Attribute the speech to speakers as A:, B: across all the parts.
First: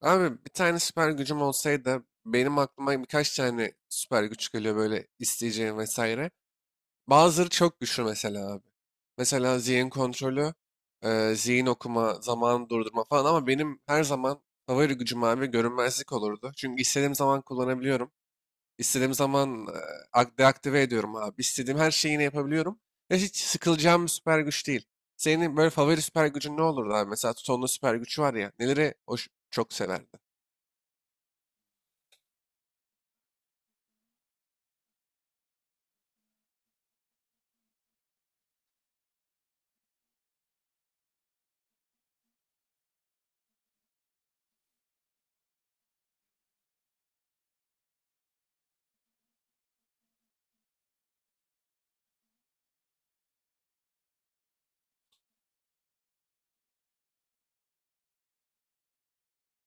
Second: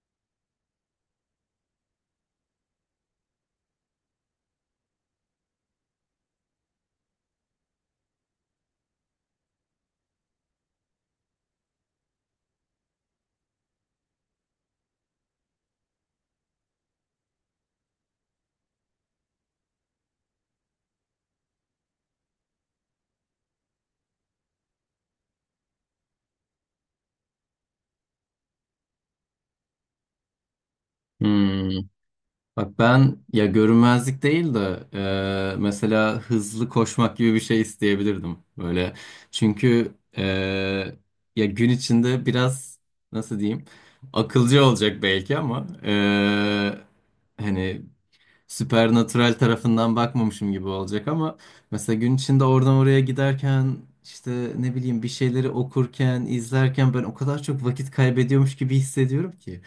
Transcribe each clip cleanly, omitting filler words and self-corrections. A: Abi bir tane süper gücüm olsaydı benim aklıma birkaç tane süper güç geliyor böyle isteyeceğim vesaire. Bazıları çok güçlü mesela abi. Mesela zihin kontrolü, zihin okuma, zaman durdurma falan ama benim her zaman favori gücüm abi görünmezlik olurdu. Çünkü istediğim zaman kullanabiliyorum. İstediğim zaman deaktive ediyorum abi. İstediğim her şeyi yine yapabiliyorum. Ve hiç sıkılacağım bir süper güç değil. Senin böyle favori süper gücün ne olurdu abi? Mesela Tuton'un süper gücü var ya. Neleri hoş, çok severdin?
B: Hmm. Bak ben ya görünmezlik değil de mesela hızlı koşmak gibi bir şey isteyebilirdim böyle. Çünkü ya gün içinde biraz nasıl diyeyim akılcı olacak belki ama hani supernatural tarafından bakmamışım gibi olacak ama mesela gün içinde oradan oraya giderken işte ne bileyim bir şeyleri okurken, izlerken ben o kadar çok vakit kaybediyormuş gibi hissediyorum ki.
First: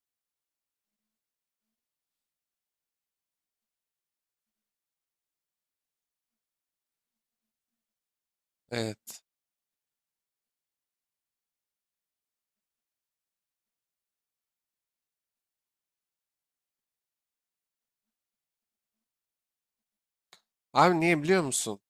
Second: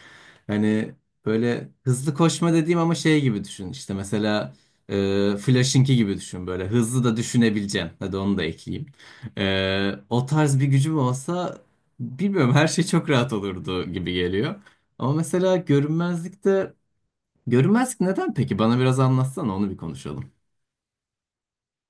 B: Hani böyle hızlı koşma dediğim ama şey gibi düşün. İşte mesela Flash'ınki gibi düşün böyle. Hızlı da düşünebileceğim. Hadi onu da ekleyeyim.
A: Evet.
B: O tarz bir gücüm olsa bilmiyorum, her şey çok rahat olurdu gibi geliyor. Ama mesela görünmezlikte görünmezlik neden peki? Bana biraz anlatsana, onu bir konuşalım.
A: Abi niye biliyor musun?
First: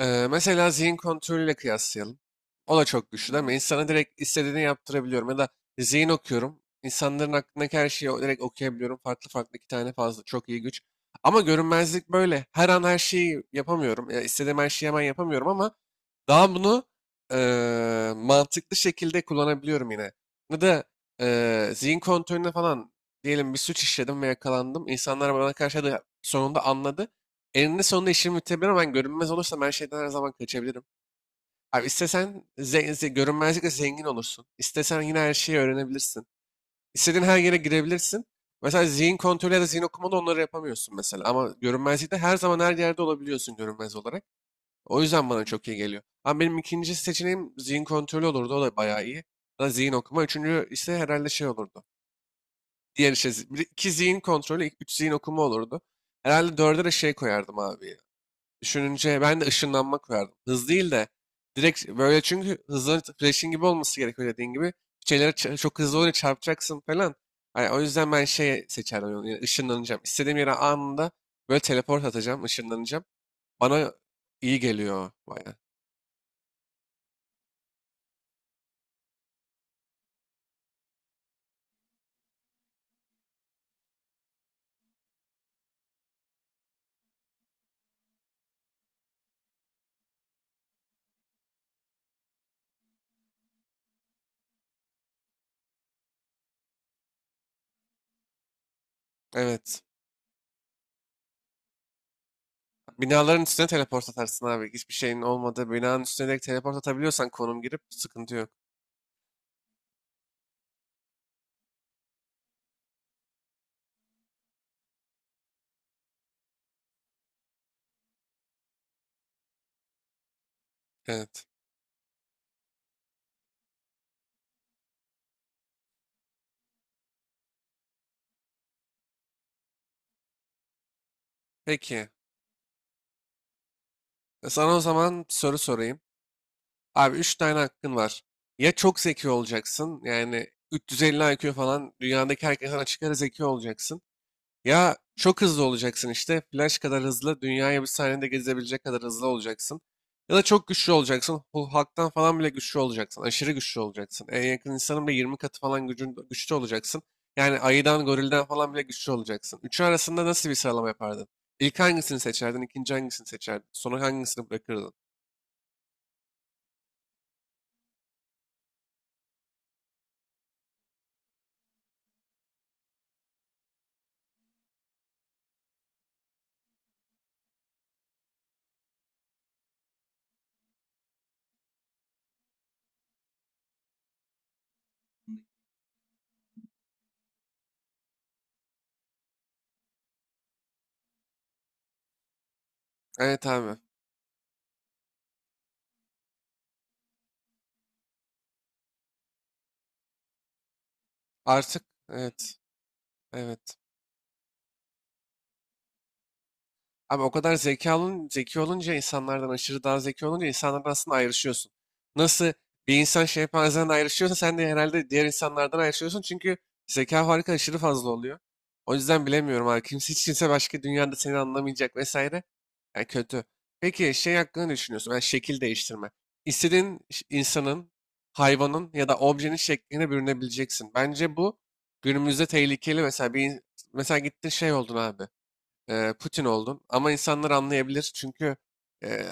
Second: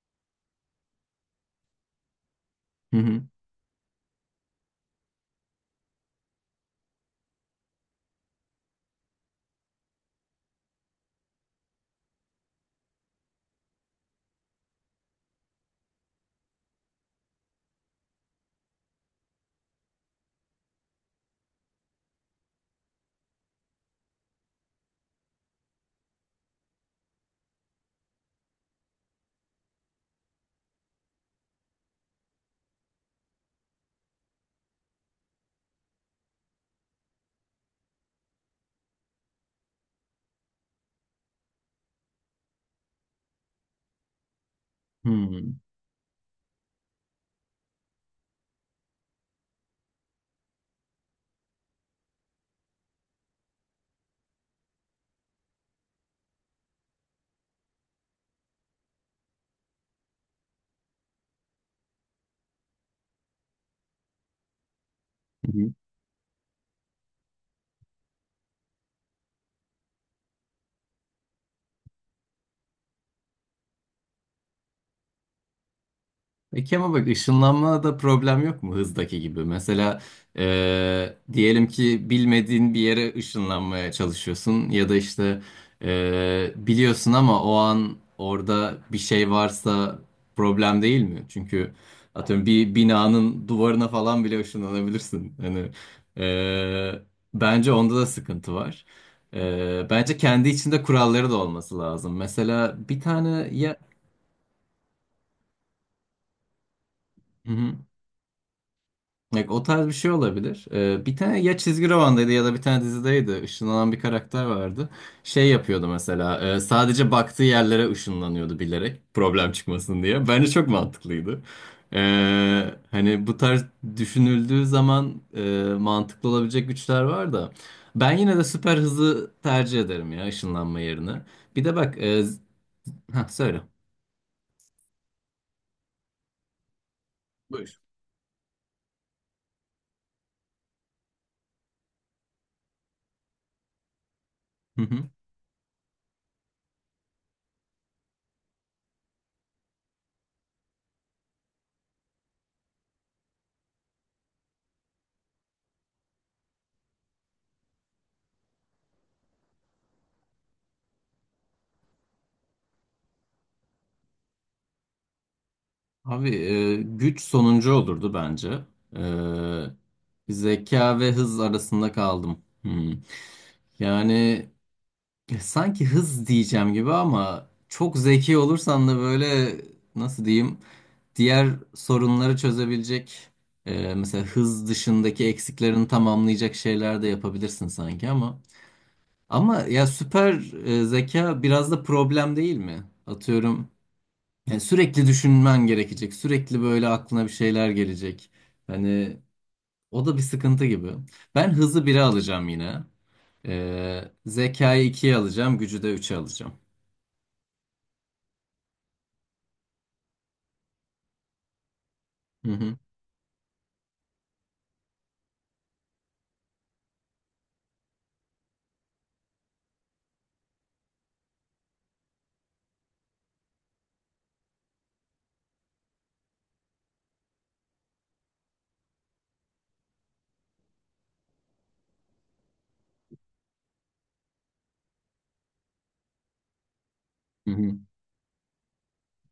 A: Mesela zihin kontrolüyle kıyaslayalım. O da
B: Hı
A: çok
B: hı.
A: güçlü değil mi? İnsana direkt istediğini yaptırabiliyorum. Ya da zihin okuyorum. İnsanların aklındaki her şeyi direkt okuyabiliyorum. Farklı farklı iki tane fazla. Çok iyi güç. Ama görünmezlik böyle. Her an her şeyi yapamıyorum. Ya istediğim her şeyi hemen yapamıyorum ama daha bunu mantıklı şekilde kullanabiliyorum yine. Ya da zihin kontrolüne falan diyelim, bir suç işledim ve yakalandım. İnsanlar bana karşı da sonunda anladı. Eninde sonunda işimi bitirebilir, ben görünmez olursam her şeyden her zaman kaçabilirim. Abi istesen görünmezlikle zengin olursun. İstesen yine her şeyi öğrenebilirsin. İstediğin her yere girebilirsin. Mesela zihin kontrolü ya da zihin okumada onları yapamıyorsun mesela. Ama görünmezlikte her zaman her yerde olabiliyorsun, görünmez olarak. O yüzden
B: Hı
A: bana çok iyi geliyor. Ama benim ikinci seçeneğim zihin kontrolü olurdu. O da bayağı iyi. Ya da zihin okuma. Üçüncü ise herhalde şey olurdu. Diğer işte zi- bir- iki zihin kontrolü, ilk üç zihin okuma olurdu. Herhalde dörde de şey koyardım abi. Ya. Düşününce ben de ışınlanma koyardım. Hız değil de direkt böyle, çünkü hızlı Flash'in gibi olması gerekiyor dediğin gibi. Şeylere
B: hı.
A: çok hızlı oluyor, çarpacaksın falan. Hani o yüzden ben şey seçerdim. Yani ışınlanacağım. İstediğim yere anında böyle teleport atacağım, ışınlanacağım. Bana iyi geliyor o bayağı.
B: Peki ama bak, ışınlanmada problem yok mu hızdaki gibi? Mesela diyelim ki bilmediğin bir yere ışınlanmaya çalışıyorsun ya da işte biliyorsun ama o an orada bir şey varsa problem değil mi? Çünkü atıyorum bir binanın duvarına falan bile ışınlanabilirsin. Hani e, bence onda da sıkıntı var.
A: Evet.
B: Bence kendi içinde kuralları da olması lazım. Mesela bir
A: Binaların
B: tane
A: üstüne
B: ya...
A: teleport atarsın abi. Hiçbir şeyin olmadığı binanın üstüne direkt teleport atabiliyorsan,
B: Hı
A: konum
B: hı.
A: girip, sıkıntı yok.
B: Bak, o tarz bir şey olabilir. Bir tane ya çizgi romandaydı ya da bir tane dizideydi. Işınlanan bir karakter vardı. Şey yapıyordu mesela. Sadece baktığı yerlere ışınlanıyordu bilerek. Problem çıkmasın diye. Bence çok mantıklıydı.
A: Evet.
B: Hani bu tarz düşünüldüğü zaman mantıklı olabilecek güçler var da. Ben yine de süper hızı tercih ederim ya ışınlanma yerine. Bir de bak.
A: Peki.
B: Ha söyle.
A: Sana o zaman soru sorayım. Abi 3 tane
B: Buyur.
A: hakkın var. Ya çok zeki olacaksın. Yani 350 IQ falan, dünyadaki herkesten açık ara zeki olacaksın. Ya çok hızlı olacaksın işte. Flash kadar hızlı. Dünyayı bir saniyede gezebilecek kadar hızlı olacaksın. Ya da çok güçlü olacaksın. Hulk'tan falan bile güçlü olacaksın. Aşırı güçlü olacaksın. En yakın insanın bile 20 katı falan gücün, güçlü olacaksın. Yani ayıdan, gorilden falan bile güçlü olacaksın. Üçü arasında nasıl bir sıralama yapardın? İlk hangisini seçerdin? İkinci hangisini seçerdin? Sonra hangisini bırakırdın?
B: Abi güç sonuncu olurdu bence. Zeka ve hız arasında kaldım. Hmm. Yani sanki hız diyeceğim gibi ama çok zeki olursan da böyle nasıl diyeyim, diğer sorunları çözebilecek, mesela hız dışındaki eksiklerini tamamlayacak şeyler de yapabilirsin sanki ama ya süper zeka biraz da problem değil mi?
A: Evet
B: Atıyorum.
A: abi.
B: Yani sürekli düşünmen gerekecek. Sürekli böyle aklına bir şeyler gelecek. Hani o da bir sıkıntı gibi. Ben
A: Artık
B: hızı 1'e alacağım
A: evet.
B: yine.
A: Evet.
B: Zekayı ikiye alacağım. Gücü de üçe alacağım.
A: Abi o kadar zeki olun, zeki olunca insanlardan, aşırı daha zeki olunca insanlardan aslında ayrışıyorsun. Nasıl
B: Hı hı.
A: bir insan şempanzeden ayrışıyorsa sen de herhalde diğer insanlardan ayrışıyorsun. Çünkü zeka farkı aşırı fazla oluyor. O yüzden bilemiyorum abi. Kimse, hiç kimse başka dünyada seni anlamayacak vesaire. Yani kötü. Peki şey hakkında ne düşünüyorsun? Yani şekil değiştirme. İstediğin ş- insanın, hayvanın ya da objenin şekline bürünebileceksin. Bence bu günümüzde tehlikeli. Mesela bir mesela gittin şey oldun abi, Putin oldum. Ama insanlar
B: Hı hı.
A: anlayabilir, çünkü e,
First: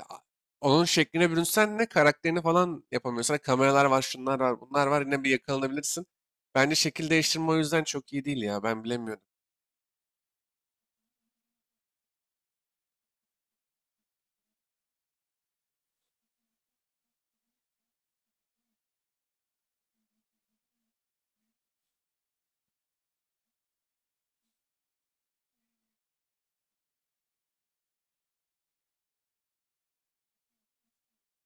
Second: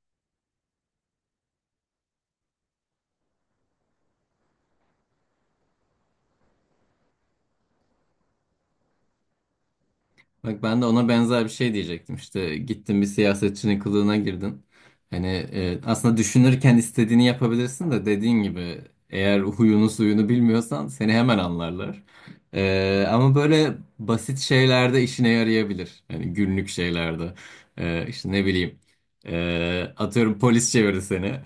A: onun şekline bürünsen ne karakterini falan yapamıyorsun. Kameralar var, şunlar var, bunlar var. Yine bir yakalanabilirsin. Bence şekil değiştirme o yüzden çok iyi değil ya. Ben bilemiyorum.
B: Bak, ben de ona benzer bir şey diyecektim. İşte gittin, bir siyasetçinin kılığına girdin. Hani aslında düşünürken istediğini yapabilirsin de dediğin gibi, eğer huyunu suyunu bilmiyorsan seni hemen anlarlar. Ama böyle basit şeylerde işine yarayabilir. Hani günlük şeylerde. İşte ne bileyim. Atıyorum polis çevirdi seni.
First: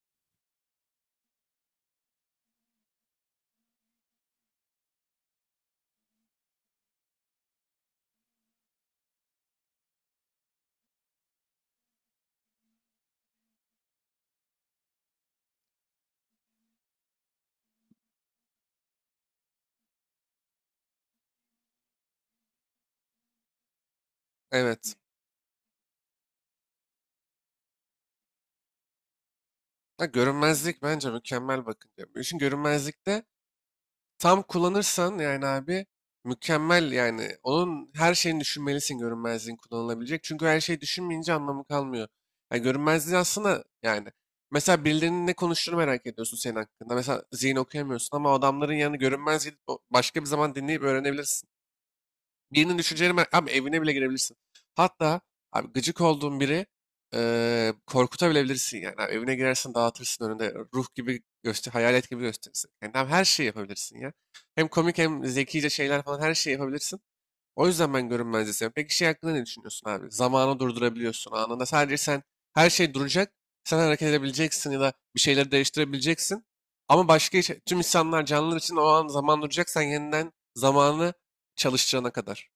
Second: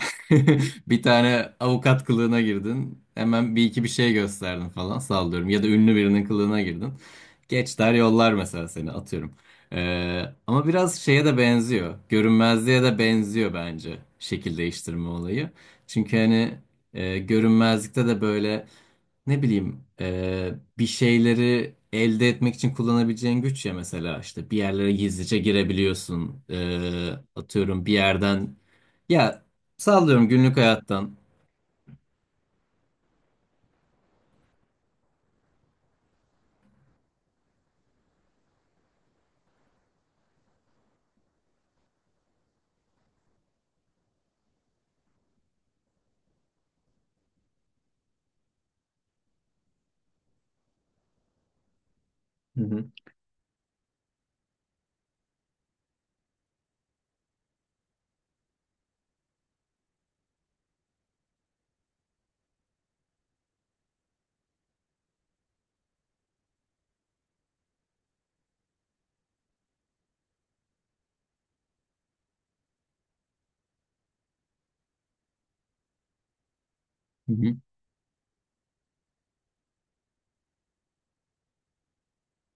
B: Bir tane avukat kılığına girdin. Hemen bir iki bir şey gösterdin falan, sallıyorum. Ya da ünlü birinin kılığına girdin. Geç der yollar mesela seni, atıyorum. Ama biraz şeye de benziyor. Görünmezliğe de benziyor bence şekil değiştirme olayı. Çünkü hani görünmezlikte de böyle ne bileyim, bir şeyleri elde etmek için kullanabileceğin güç ya, mesela işte bir yerlere
A: Evet.
B: gizlice girebiliyorsun. Atıyorum bir yerden ya,
A: Ha,
B: sallıyorum günlük
A: görünmezlik bence
B: hayattan.
A: mükemmel, bakın diyorum. İşin görünmezlikte tam kullanırsan yani abi, mükemmel yani. Onun her şeyini düşünmelisin görünmezliğin kullanılabilecek. Çünkü her şeyi düşünmeyince anlamı kalmıyor. Yani görünmezliği aslında yani. Mesela birilerinin ne konuştuğunu merak ediyorsun senin hakkında. Mesela zihin okuyamıyorsun ama o adamların yanını görünmez gidip başka bir zaman dinleyip öğrenebilirsin. Birinin
B: Hı
A: düşünceleri abi evine bile girebilirsin. Hatta abi, gıcık olduğun biri, korkutabilebilirsin yani. Abi evine girersin, dağıtırsın, önünde ruh gibi göster, hayalet gibi gösterirsin. Yani tam her şeyi yapabilirsin ya. Hem komik hem zekice şeyler falan, her şeyi yapabilirsin. O yüzden ben görünmezliği seviyorum. Peki şey hakkında ne düşünüyorsun abi? Zamanı durdurabiliyorsun anında. Sadece sen, her şey duracak. Sen hareket edebileceksin ya da bir şeyleri değiştirebileceksin. Ama başka
B: hı.
A: tüm insanlar, canlılar için o an zaman duracak. Sen yeniden zamanı çalıştırana kadar.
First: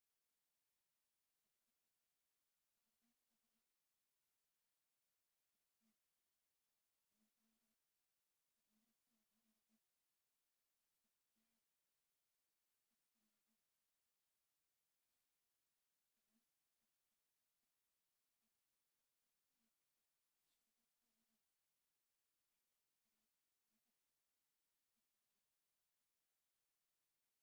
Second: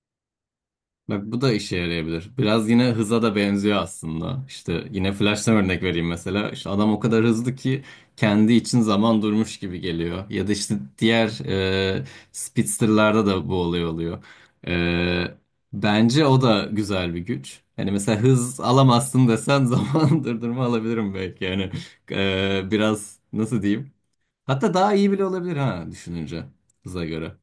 B: Bak, bu da işe yarayabilir. Biraz yine hıza da benziyor aslında. İşte yine Flash'tan örnek vereyim mesela. İşte adam o kadar hızlı ki kendi için zaman durmuş gibi geliyor. Ya da işte diğer e, Speedster'larda da bu olay oluyor. E, Bence o da güzel bir güç. Hani mesela hız alamazsın desen zaman durdurma alabilirim belki. Yani biraz nasıl diyeyim? Hatta daha iyi bile olabilir ha, düşününce hıza göre.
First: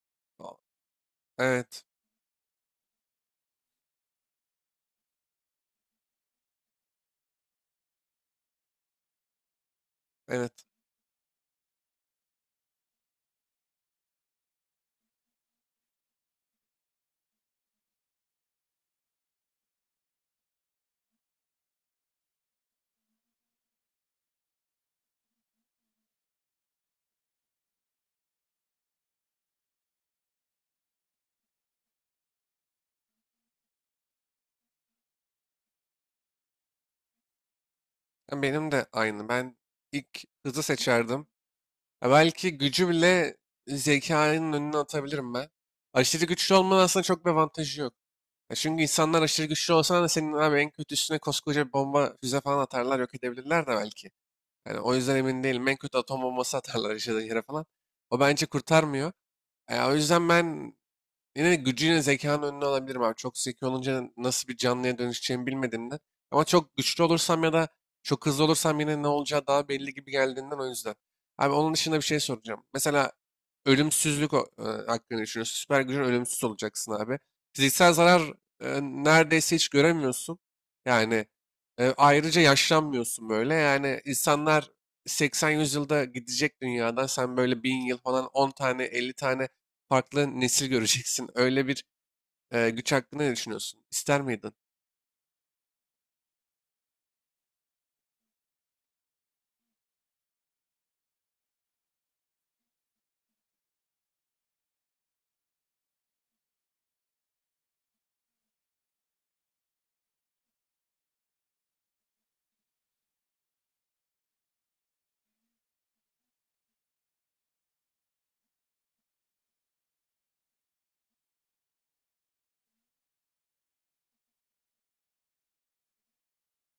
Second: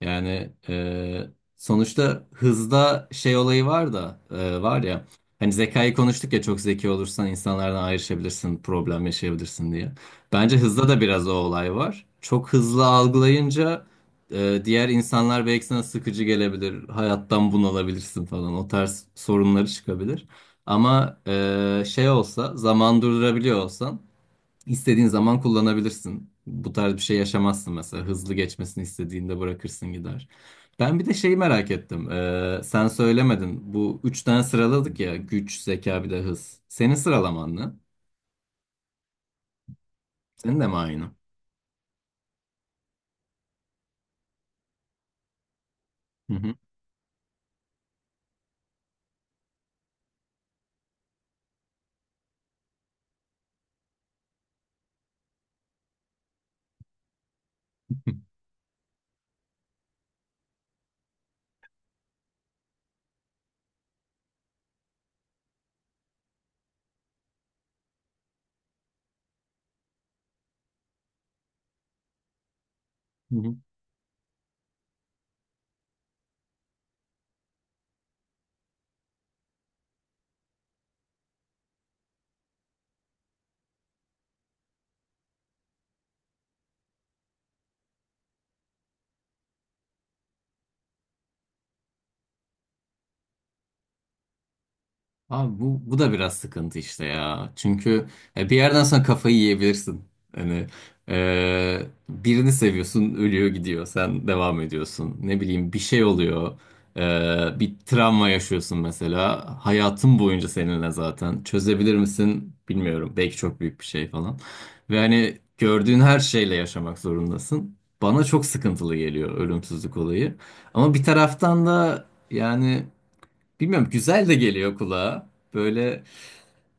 B: Yani
A: A- Evet,
B: sonuçta hızda şey olayı var da, var ya, hani zekayı konuştuk ya, çok zeki olursan insanlardan ayrışabilirsin, problem yaşayabilirsin diye.
A: evet.
B: Bence hızda da biraz o olay var. Çok hızlı algılayınca diğer insanlar belki sana sıkıcı gelebilir, hayattan bunalabilirsin falan, o tarz sorunları çıkabilir. Ama şey olsa, zaman durdurabiliyor olsan, İstediğin zaman kullanabilirsin. Bu tarz bir şey yaşamazsın mesela. Hızlı geçmesini istediğinde bırakırsın gider. Ben bir de şeyi merak ettim. Sen söylemedin. Bu üç tane sıraladık ya. Güç, zeka bir de hız. Senin sıralaman ne?
A: Ya, benim de aynı. Ben ilk
B: Senin
A: hızı
B: de mi aynı?
A: seçerdim. Ya belki gücü bile zekanın önüne atabilirim ben. Aşırı
B: Hı hı.
A: güçlü olmanın aslında çok bir avantajı yok. Ya çünkü insanlar aşırı güçlü olsa da senin abi, en kötüsüne koskoca bir bomba, füze falan atarlar, yok edebilirler de belki. Yani o yüzden emin değilim. En kötü atom bombası atarlar yaşadığın yere falan. O bence kurtarmıyor. Ya o yüzden ben, yine gücüyle zekanın önüne alabilirim abi. Çok zeki olunca nasıl bir canlıya dönüşeceğimi bilmediğimden. Ama çok güçlü olursam ya da çok hızlı olursam yine ne olacağı daha belli gibi geldiğinden, o yüzden. Abi onun dışında bir şey soracağım. Mesela ölümsüzlük hakkında düşünüyorsun. Süper gücün, ölümsüz olacaksın abi. Fiziksel zarar neredeyse hiç göremiyorsun. Yani ayrıca yaşlanmıyorsun böyle. Yani insanlar 80-100 yılda gidecek dünyadan. Sen böyle 1.000 yıl falan, 10 tane, 50 tane farklı nesil göreceksin. Öyle bir güç hakkında ne düşünüyorsun? İster miydin?
B: Abi bu da biraz sıkıntı işte ya. Çünkü bir yerden sonra kafayı yiyebilirsin. Hani e, birini seviyorsun, ölüyor gidiyor, sen devam ediyorsun. Ne bileyim bir şey oluyor. Bir travma yaşıyorsun mesela. Hayatın boyunca seninle zaten. Çözebilir misin bilmiyorum. Belki çok büyük bir şey falan. Ve hani gördüğün her şeyle yaşamak zorundasın. Bana çok sıkıntılı geliyor ölümsüzlük olayı. Ama bir taraftan da yani... Bilmiyorum, güzel de geliyor kulağa. Böyle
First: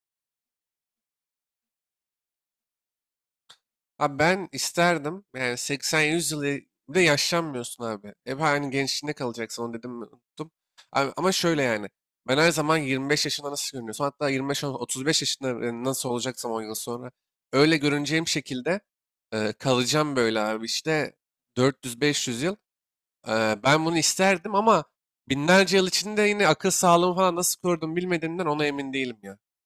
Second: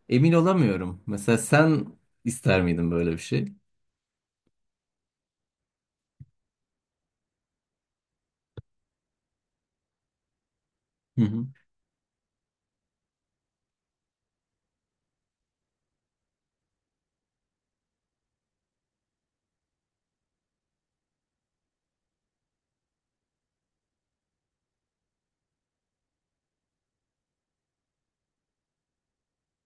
B: emin olamıyorum. Mesela sen ister miydin böyle bir şey?
A: Abi ben isterdim. Yani 80-100 yıl bir de yaşlanmıyorsun abi. Hep aynı gençliğinde kalacaksın. Onu dedim mi, unuttum. Abi,
B: Hı
A: ama
B: hı.
A: şöyle yani. Ben her zaman 25 yaşında nasıl görünüyorsam, hatta 25-35 yaşında nasıl olacaksam 10 yıl sonra öyle görüneceğim şekilde kalacağım böyle abi, işte 400-500 yıl. Ben bunu isterdim ama binlerce yıl içinde yine akıl sağlığımı falan nasıl korudum bilmediğimden ona emin değilim ya.